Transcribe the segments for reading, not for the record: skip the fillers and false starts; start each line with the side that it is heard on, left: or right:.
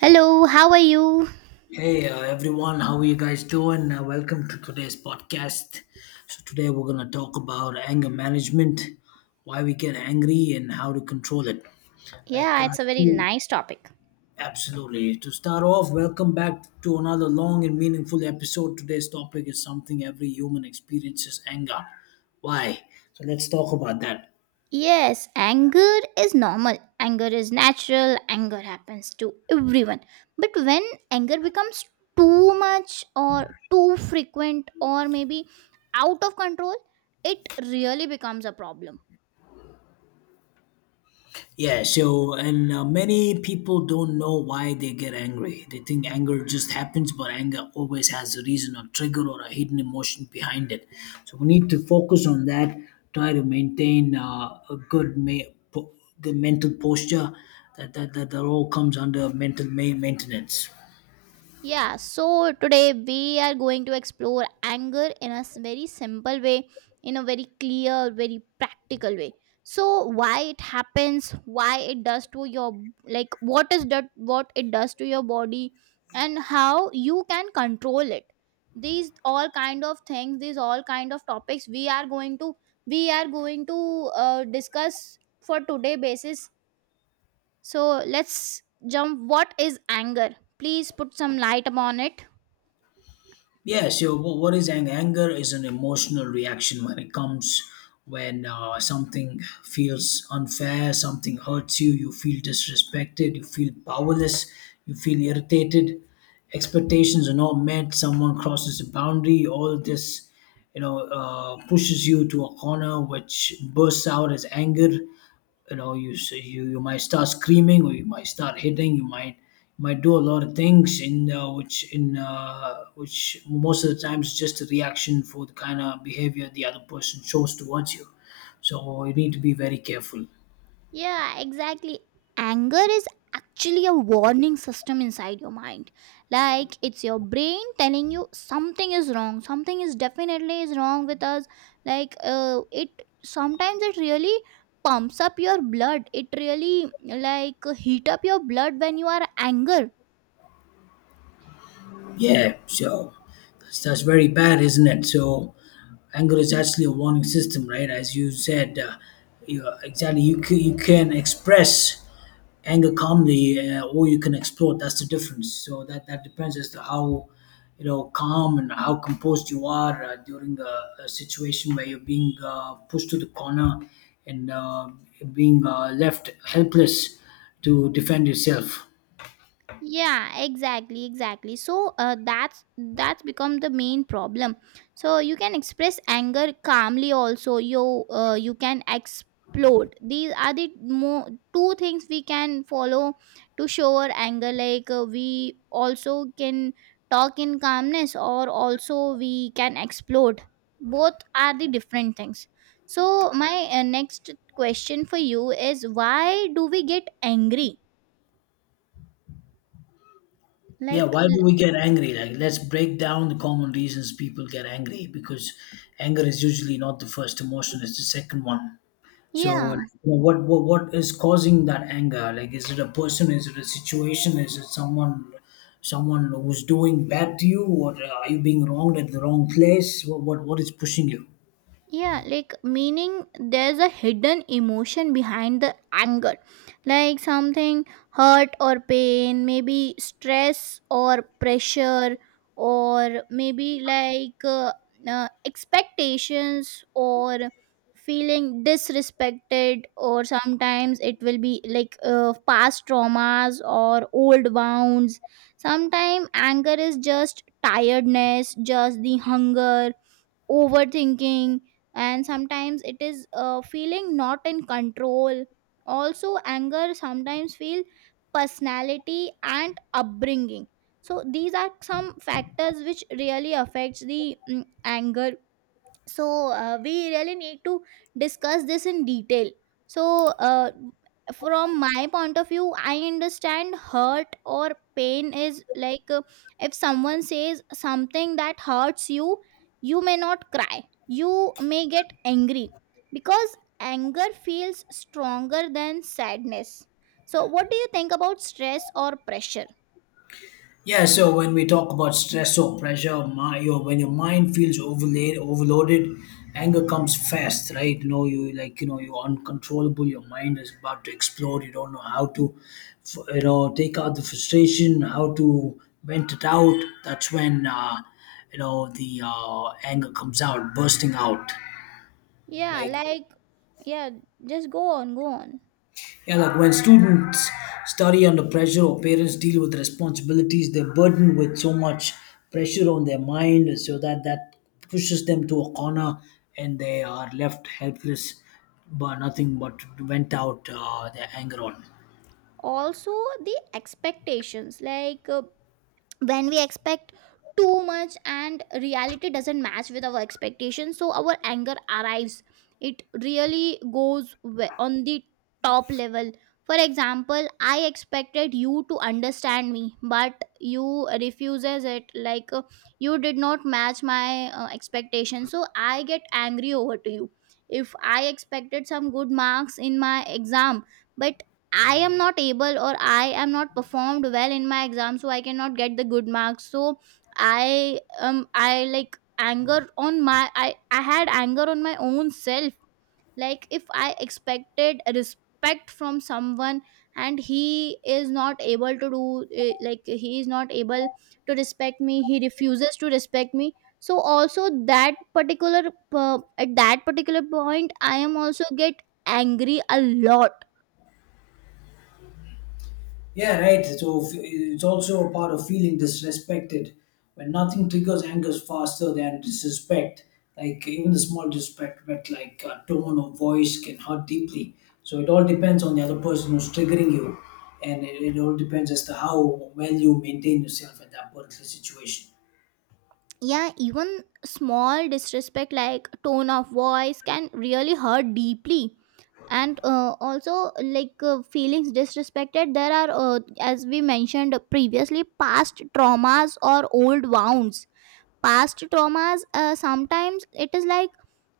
right: Hello, how are you?
left: Hey everyone, how are you guys doing? Welcome to today's podcast. So today we're gonna talk about anger management, why we get angry, and how to control it. Like,
right: Yeah,
left: uh,
right: it's a very
left: to-
right: nice topic.
left: Absolutely. To start off, welcome back to another long and meaningful episode. Today's topic is something every human experiences: anger. Why? So let's talk about that.
right: Yes, anger is normal. Anger is natural. Anger happens to everyone. But when anger becomes too much or too frequent or maybe out of control, it really becomes a problem.
left: Yeah, so and many people don't know why they get angry. They think anger just happens, but anger always has a reason, a trigger, or a hidden emotion behind it. So we need to focus on that. Try to maintain a good, good mental posture. That all comes under mental maintenance.
right: Yeah, so today we are going to explore anger in very simple way, in a very clear, very practical way. So why it happens, why it does to your like what is that what it does to your body and how you can control it. These all kind of things, these all kind of topics we are going to discuss for today basis. So let's jump, what is anger? Please put some light upon it.
left: Yeah, so what is anger? Anger is an emotional reaction when it comes when something feels unfair, something hurts you, you feel disrespected, you feel powerless, you feel irritated, expectations are not met, someone crosses a boundary, all this, you know, pushes you to a corner which bursts out as anger. You know you you might start screaming, or you might start hitting. You might, you might do a lot of things in which most of the times is just a reaction for the kind of behavior the other person shows towards you, so you need to be very careful.
right: Yeah, exactly. Anger is actually a warning system inside your mind. Like, it's your brain telling you something is wrong. Something is definitely is wrong with us. Like it sometimes it really pumps up your blood. It really like heat up your blood when you are anger.
left: Yeah, so that's very bad, isn't it? So anger is actually a warning system, right? As you said, you, exactly. You can express anger calmly, or you can explode. That's the difference. So that depends as to how, you know, calm and how composed you are during a situation where you're being pushed to the corner and being left helpless to defend yourself.
right: Yeah, exactly, so that's become the main problem. So you can express anger calmly, also you you can explode. These are the more two things we can follow to show our anger. Like we also can talk in calmness or also we can explode. Both are the different things. So my next question for you is, why do we get angry?
left: Yeah,
right: like
left: why do
right: l-
left: we get angry? Like, let's break down the common reasons people get angry, because anger is usually not the first emotion, it's the second one. So, like,
right: yeah,
left: you know, what is causing that anger? Like, is it a person? Is it a situation? Is it someone who's doing bad to you, or are you being wronged at the wrong place? What is pushing you?
right: yeah, like meaning there's a hidden emotion behind the anger, like something hurt or pain, maybe stress or pressure, or maybe expectations or feeling disrespected, or sometimes it will be past traumas or old wounds. Sometimes anger is just tiredness, just the hunger, overthinking, and sometimes it is feeling not in control. Also anger sometimes feel personality and upbringing. So these are some factors which really affects the anger. So we really need to discuss this in detail. So from my point of view, I understand hurt or pain is if someone says something that hurts you, you may not cry, you may get angry, because anger feels stronger than sadness. So what do you think about stress or pressure?
left: Yeah, so when we talk about stress or pressure, my, your when your mind feels overloaded, anger comes fast, right? You know, you know you're uncontrollable. Your mind is about to explode. You don't know how to, you know, take out the frustration, how to vent it out. That's when you know the anger comes out, bursting out.
right: Yeah,
left: Like
right: like, yeah, just go on, go on.
left: Yeah, like when students study under pressure or parents deal with responsibilities, they're burdened with so much pressure on their mind, so that pushes them to a corner and they are left helpless, but nothing but vent out their anger on.
right: Also the expectations, when we expect too much and reality doesn't match with our expectations, so our anger arrives. It really goes on the top level. For example, I expected you to understand me, but you refuses it. You did not match my expectations, so I get angry over to you. If I expected some good marks in my exam, but I am not able or I am not performed well in my exam, so I cannot get the good marks. So I anger on my I had anger on my own self. Like, if I expected respect from someone, and he is not able to do, like he is not able to respect me, he refuses to respect me. So also that particular at that particular point, I am also get angry a lot.
left: Yeah, right. So it's also a part of feeling disrespected, when nothing triggers anger faster than disrespect. Like even the small disrespect, but like a tone or voice can hurt deeply. So it all depends on the other person who's triggering you, and it all depends as to how well you maintain yourself at that particular situation.
right: Yeah, even small disrespect like tone of voice can really hurt deeply. And also feelings disrespected, there are as we mentioned previously, past traumas or old wounds. Past traumas sometimes it is like,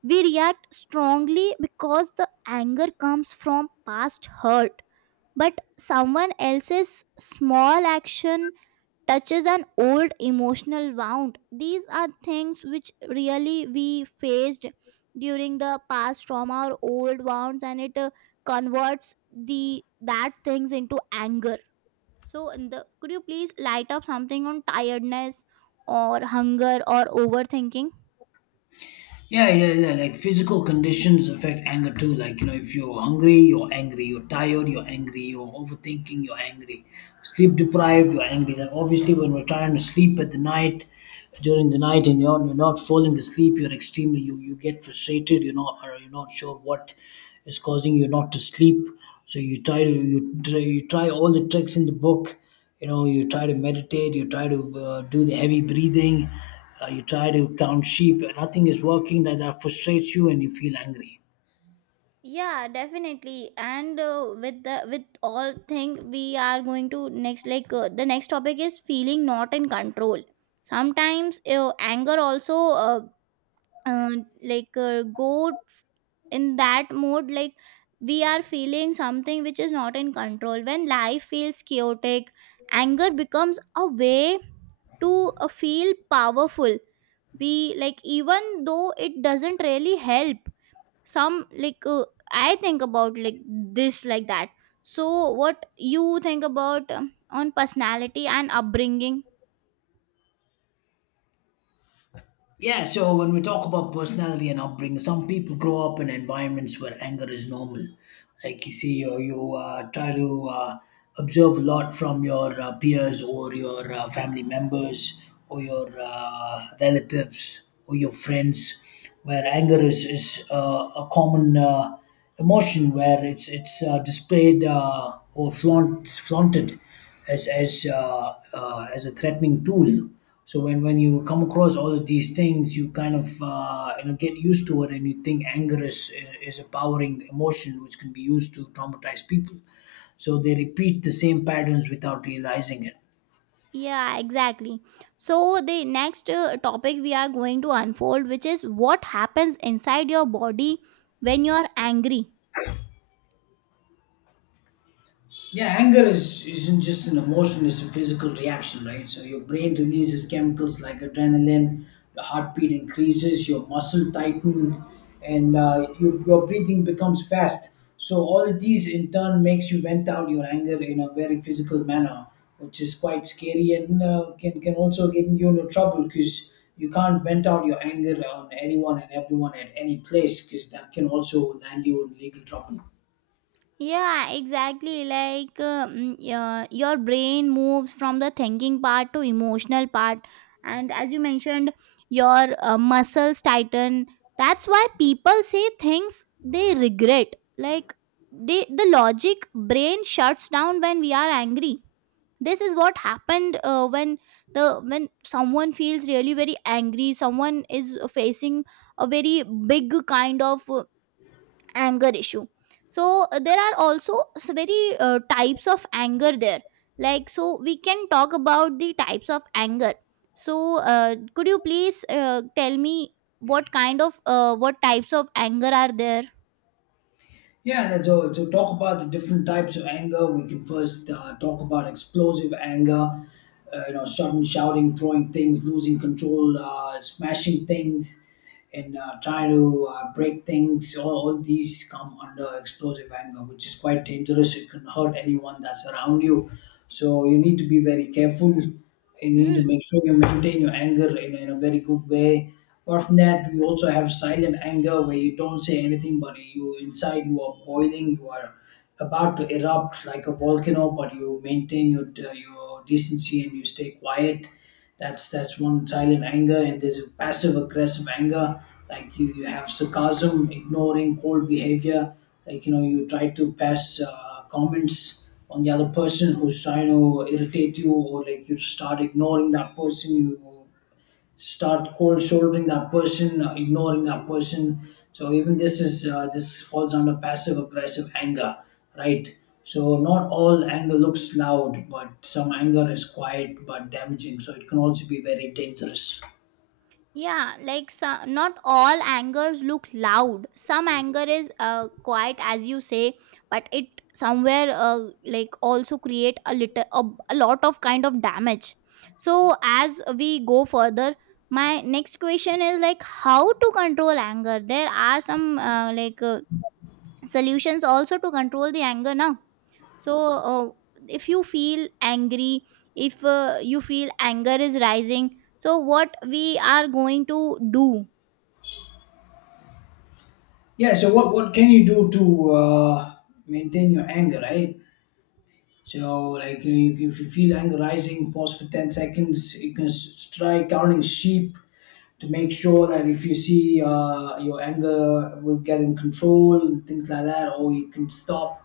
right: we react strongly because the anger comes from past hurt, but someone else's small action touches an old emotional wound. These are things which really we faced during the past trauma or old wounds, and it converts the that things into anger. So, could you please light up something on tiredness or hunger or overthinking?
left: Yeah, yeah, yeah. Like physical conditions affect anger too. Like, you know, if you're hungry, you're angry. You're tired, you're angry. You're overthinking, you're angry. Sleep deprived, you're angry. Like, obviously, when we're trying to sleep at during the night, and you're not falling asleep, you're extremely, you get frustrated. You're not sure what is causing you not to sleep. So you try to, you try all the tricks in the book. You know, you try to meditate, you try to do the heavy breathing, you try to count sheep. Nothing is working. That frustrates you and you feel angry.
right: Yeah, definitely. And with the with all thing, we are going to next, the next topic is feeling not in control. Sometimes anger also uh, go in that mode, like, we are feeling something which is not in control. When life feels chaotic, anger becomes a way to feel powerful. We like, even though it doesn't really help. Some I think about like this, like that. So what you think about on personality and upbringing?
left: Yeah, so when we talk about personality and upbringing, some people grow up in environments where anger is normal. Like you see, you try to observe a lot from your peers or your family members or your relatives or your friends, where anger is a common emotion where it's flaunted as as a threatening tool. So when you come across all of these things, you kind of you know, get used to it, and you think anger is a powering emotion which can be used to traumatize people. So they repeat the same patterns without realizing it.
right: Yeah, exactly. So the next topic we are going to unfold, which is, what happens inside your body when you are angry?
left: Yeah, anger is isn't just an emotion; it's a physical reaction, right? So your brain releases chemicals like adrenaline, your heartbeat increases, your muscle tighten, and your breathing becomes fast. So all of these in turn makes you vent out your anger in a very physical manner, which is quite scary and can also get you into trouble, because you can't vent out your anger on anyone and everyone at any place, because that can also land you in legal trouble.
right: Yeah, exactly. Yeah, your brain moves from the thinking part to emotional part, and as you mentioned, your muscles tighten. That's why people say things they regret. Like the logic brain shuts down when we are angry. This is what happened when the when someone feels really very angry, someone is facing a very big kind of anger issue. So there are also s- very types of anger there. Like, so we can talk about the types of anger. So could you please tell me what kind of what types of anger are there?
left: Yeah, and so to talk about the different types of anger, we can first talk about explosive anger, you know, sudden shouting, throwing things, losing control, smashing things and try to break things. All these come under explosive anger, which is quite dangerous. It can hurt anyone that's around you. So you need to be very careful. You need to
right: Hmm?
left: make sure you maintain your anger in a very good way. Apart from that, we also have silent anger where you don't say anything, but you inside you are boiling. You are about to erupt like a volcano, but you maintain your decency and you stay quiet. That's one silent anger, and there's a passive aggressive anger. Like you have sarcasm, ignoring, cold behavior. Like you know, you try to pass comments on the other person who's trying to irritate you, or like you start ignoring that person. You start cold shouldering that person, ignoring that person. So even this is this falls under passive aggressive anger, right? So not all anger looks loud, but some anger is quiet but damaging. So it can also be very dangerous.
right: Yeah, like, so not all angers look loud. Some anger is quiet, as you say, but it somewhere like also create a lot of kind of damage. So as we go further, my next question is, like, how to control anger? There are some solutions also to control the anger now. So uh, if you feel angry, if you feel anger is rising, so what we are going to do?
left: Yeah. So what can you do to maintain your anger, right? So like if you feel anger rising, pause for 10 seconds. You can try counting sheep to make sure that if you see your anger will get in control, things like that, or you can stop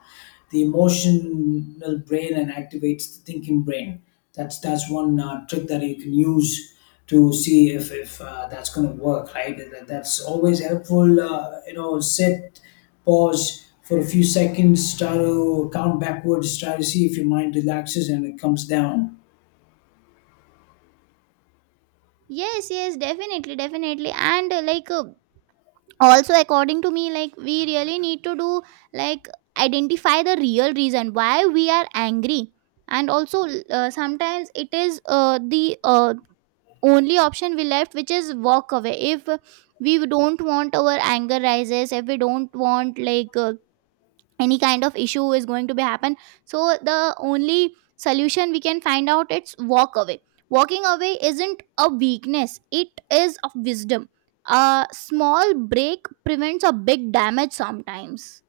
left: the emotional brain and activates the thinking brain. That's one trick that you can use to see if that's going to work, right? That's always helpful. You know, sit, pause for a few seconds, try to count backwards, try to see if your mind relaxes and it comes down.
right: Yes, yes, definitely, and also according to me, like, we really need to do, like, identify the real reason why we are angry. And also sometimes it is the only option we left, which is walk away. If we don't want our anger rises, if we don't want any kind of issue is going to be happen, so the only solution we can find out, it's walk away. Walking away isn't a weakness, it is a wisdom. A small break prevents a big damage sometimes.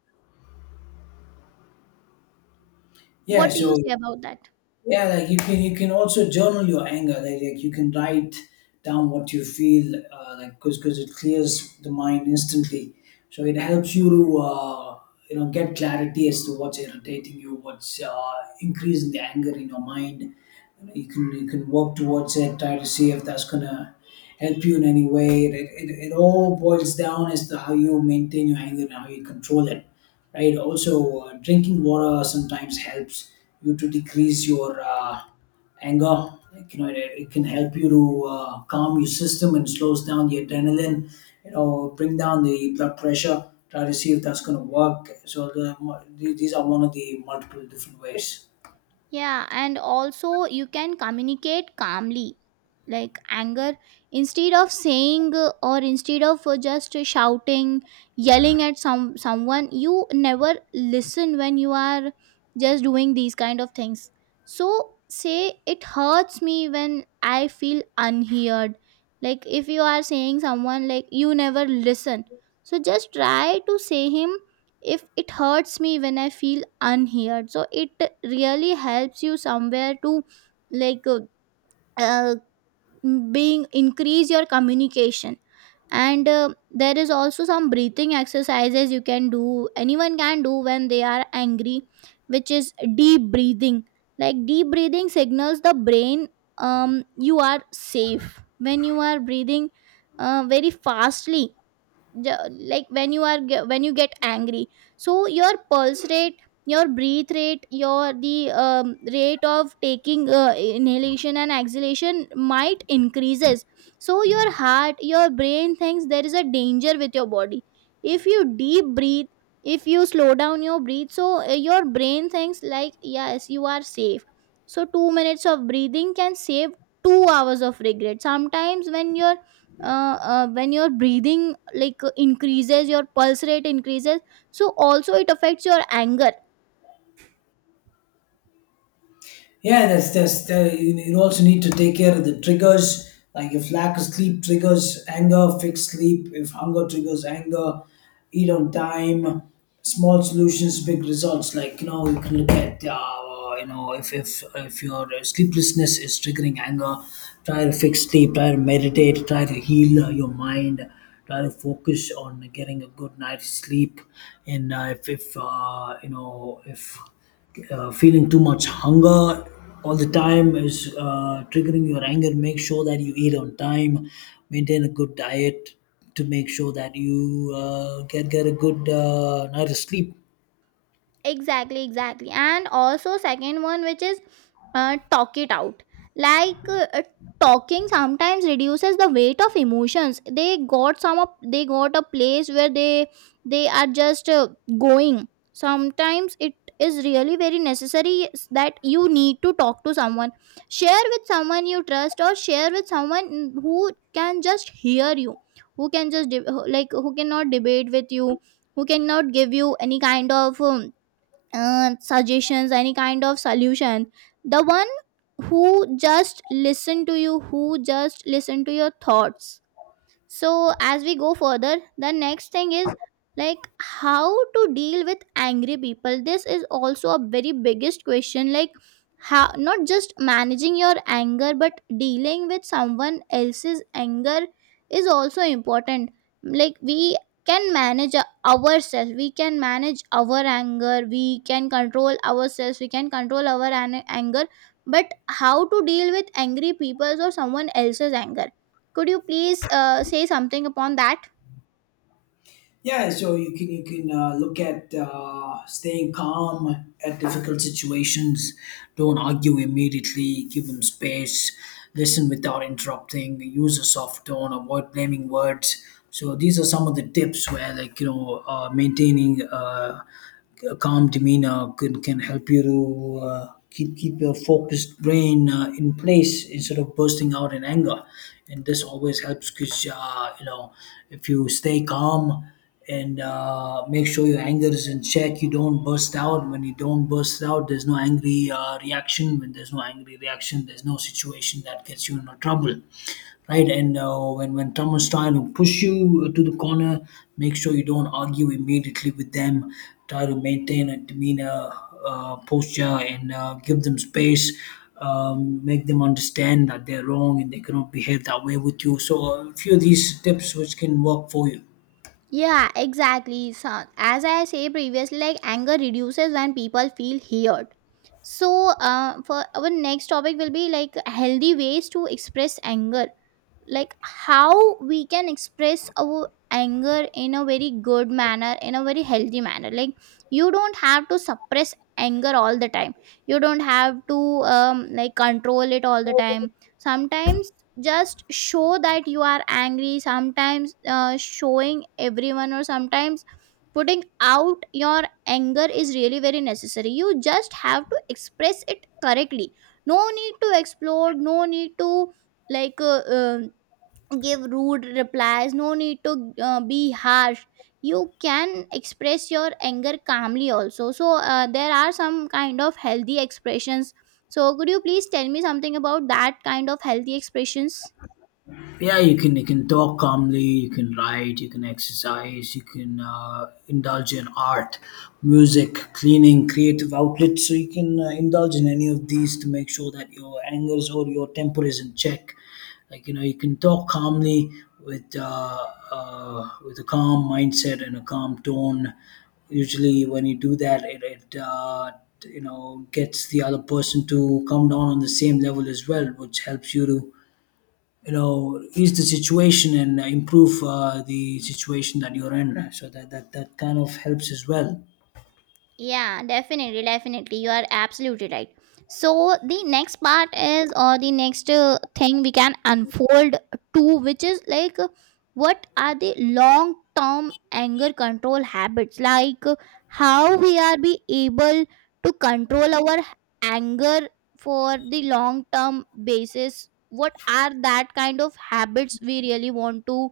left: Yeah,
right: What do you
left: so
right: say about that?
left: yeah, like you can, you can also journal your anger, like you can write down what you feel because it clears the mind instantly, so it helps you to you know, get clarity as to what's irritating you, what's increasing the anger in your mind. You can, you can work towards it, try to see if that's gonna help you in any way. It all boils down as to how you maintain your anger and how you control it, right? Also, drinking water sometimes helps you to decrease your anger. Like, you know, it can help you to calm your system and slows down the adrenaline. You know, bring down the blood pressure. Try to see if that's going to work. So these are one of the multiple different ways.
right: Yeah, and also you can communicate calmly, like anger, instead of saying or instead of just shouting, yelling at someone. You never listen when you are just doing these kind of things. So say, it hurts me when I feel unheard. Like, if you are saying someone like, you never listen, so just try to say him, if it hurts me when I feel unheard. So it really helps you somewhere to like uh, uh, being increase your communication. And there is also some breathing exercises you can do, anyone can do when they are angry, which is deep breathing. Like, deep breathing signals the brain, um, you are safe. When you are breathing very fastly, when you are when you get angry, so your pulse rate, your breathe rate, your the rate of taking inhalation and exhalation might increases, so your heart, your brain thinks there is a danger with your body. If you deep breathe, if you slow down your breathe, so your brain thinks like, yes, you are safe. So 2 minutes of breathing can save 2 hours of regret sometimes. When your when your breathing increases, your pulse rate increases, so also it affects your anger.
left: Yeah, you also need to take care of the triggers. Like if lack of sleep triggers anger, fix sleep. If hunger triggers anger, eat on time. Small solutions, big results. Like you know, you can look at you know, if your sleeplessness is triggering anger, try to fix sleep. Try to meditate. Try to heal your mind. Try to focus on getting a good night's sleep. And if you know, if feeling too much hunger all the time is triggering your anger, make sure that you eat on time, maintain a good diet, to make sure that you get a good night of sleep.
right: Exactly, and also second one, which is talk it out. like uh, uh, Talking sometimes reduces the weight of emotions. They got some of, they got a place where they are just going. Sometimes it is really very necessary that you need to talk to someone, share with someone you trust, or share with someone who can just hear you, who can just like who cannot debate with you, who cannot give you any kind of suggestions, any kind of solution, the one who just listen to you, who just listen to your thoughts. So as we go further, the next thing is, like, how to deal with angry people? This is also a very biggest question, like, how not just managing your anger, but dealing with someone else's anger is also important. Like, we can manage ourselves, we can manage our anger, we can control ourselves, we can control our anger. But how to deal with angry people's or someone else's anger? Could you please say something upon that?
left: Yeah, so you can look at staying calm at difficult situations. Don't argue immediately. Give them space. Listen without interrupting. Use a soft tone. Avoid blaming words. So these are some of the tips where, like you know, maintaining a calm demeanor can help you to keep your focused brain in place instead of bursting out in anger. And this always helps, because you know, if you stay calm and make sure your anger is in check, you don't burst out. When you don't burst out, there's no angry reaction. When there's no angry reaction, there's no situation that gets you into trouble, right? And when someone's trying to push you to the corner, make sure you don't argue immediately with them. Try to maintain a demeanor, posture, and give them space. Make them understand that they're wrong and they cannot behave that way with you. So, a few of these tips which can work for you.
right: Yeah, exactly. So, as I say previously, like, anger reduces when people feel heard. So, for our next topic will be like, healthy ways to express anger. Like, how we can express our anger in a very good manner, in a very healthy manner. Like, you don't have to suppress anger all the time, you don't have to like control it all the time. Sometimes just show that you are angry. Sometimes showing everyone, or sometimes putting out your anger is really very necessary. You just have to express it correctly. No need to explode, no need to like uh, um give rude replies, no need to be harsh. You can express your anger calmly also. So there are some kind of healthy expressions. So could you please tell me something about that kind of healthy expressions?
left: Yeah, you can talk calmly, you can write, you can exercise, you can indulge in art, music, cleaning, creative outlets. So you can indulge in any of these to make sure that your angers or your temper is in check. Like you know, you can talk calmly with uh, with a calm mindset and a calm tone. Usually when you do that, it you know, gets the other person to come down on the same level as well, which helps you to, you know, ease the situation and improve the situation that you're in. So that that kind of helps as well.
right: Yeah, definitely, You are absolutely right. So the next part is, or the next thing we can unfold to, which is like, what are the long-term anger control habits? How we are be able to control our anger for the long-term basis. What are that kind of habits we really want to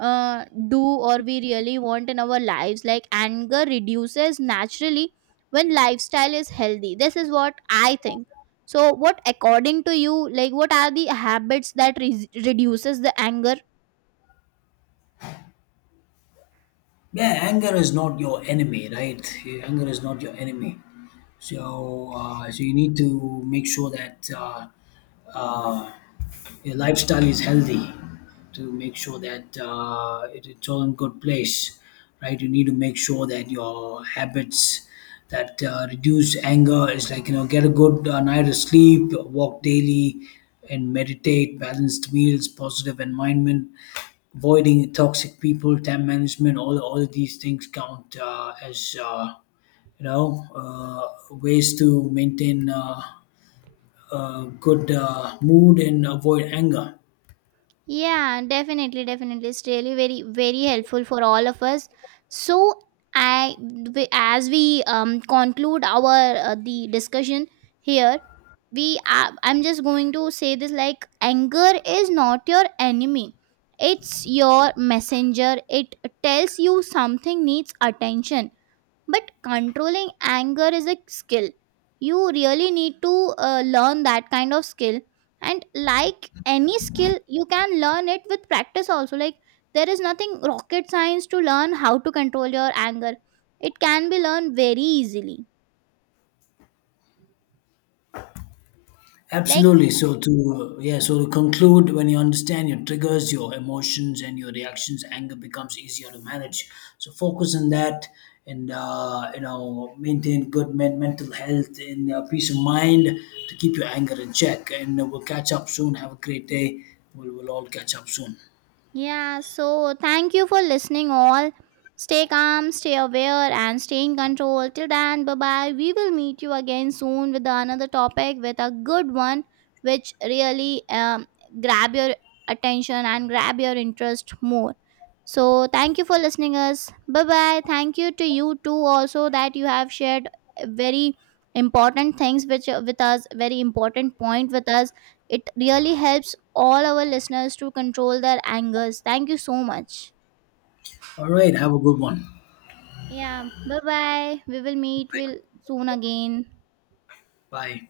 right: do, or we really want in our lives. Like, anger reduces naturally when lifestyle is healthy. This is what I think. So what according to you, like, what are the habits that reduces the anger?
left: Yeah, anger is not your enemy, right? Yeah, anger is not your enemy. So, you need to make sure that uh, your lifestyle is healthy. To make sure that it's all in good place, right? You need to make sure that your habits that reduce anger is, like you know, get a good night of sleep, walk daily, and meditate. Balanced meals, positive environment, avoiding toxic people, time management. All of these things count as you know, ways to maintain a good mood and avoid anger.
right: Yeah, definitely, It's really very, very helpful for all of us. So, I as we conclude our the discussion here, I'm just going to say this, like, anger is not your enemy, it's your messenger. It tells you something needs attention, but controlling anger is a skill. You really need to learn that kind of skill. And like any skill, you can learn it with practice also. Like, there is nothing rocket science to learn how to control your anger. It can be learned very easily. Like,
left: Absolutely. So to conclude, when you understand your triggers, your emotions, and your reactions, anger becomes easier to manage. So focus on that, and you know, maintain good mental health and peace of mind to keep your anger in check. And we'll catch up soon. Have a great day. We'll all catch up soon.
right: yeah, so thank you for listening all. Stay calm, stay aware and stay in control. Till then, bye-bye. We will meet you again soon with another topic, with a good one, which really grab your attention and grab your interest more. So thank you for listening us. Bye-bye. Thank you to you too also, that you have shared very important things which with us, very important point with us. It really helps all our listeners to control their angers. Thank you so much.
left: All right. Have a good one.
right: Yeah, bye bye. We will meet
left: Bye.
right: will soon again.
left: Bye.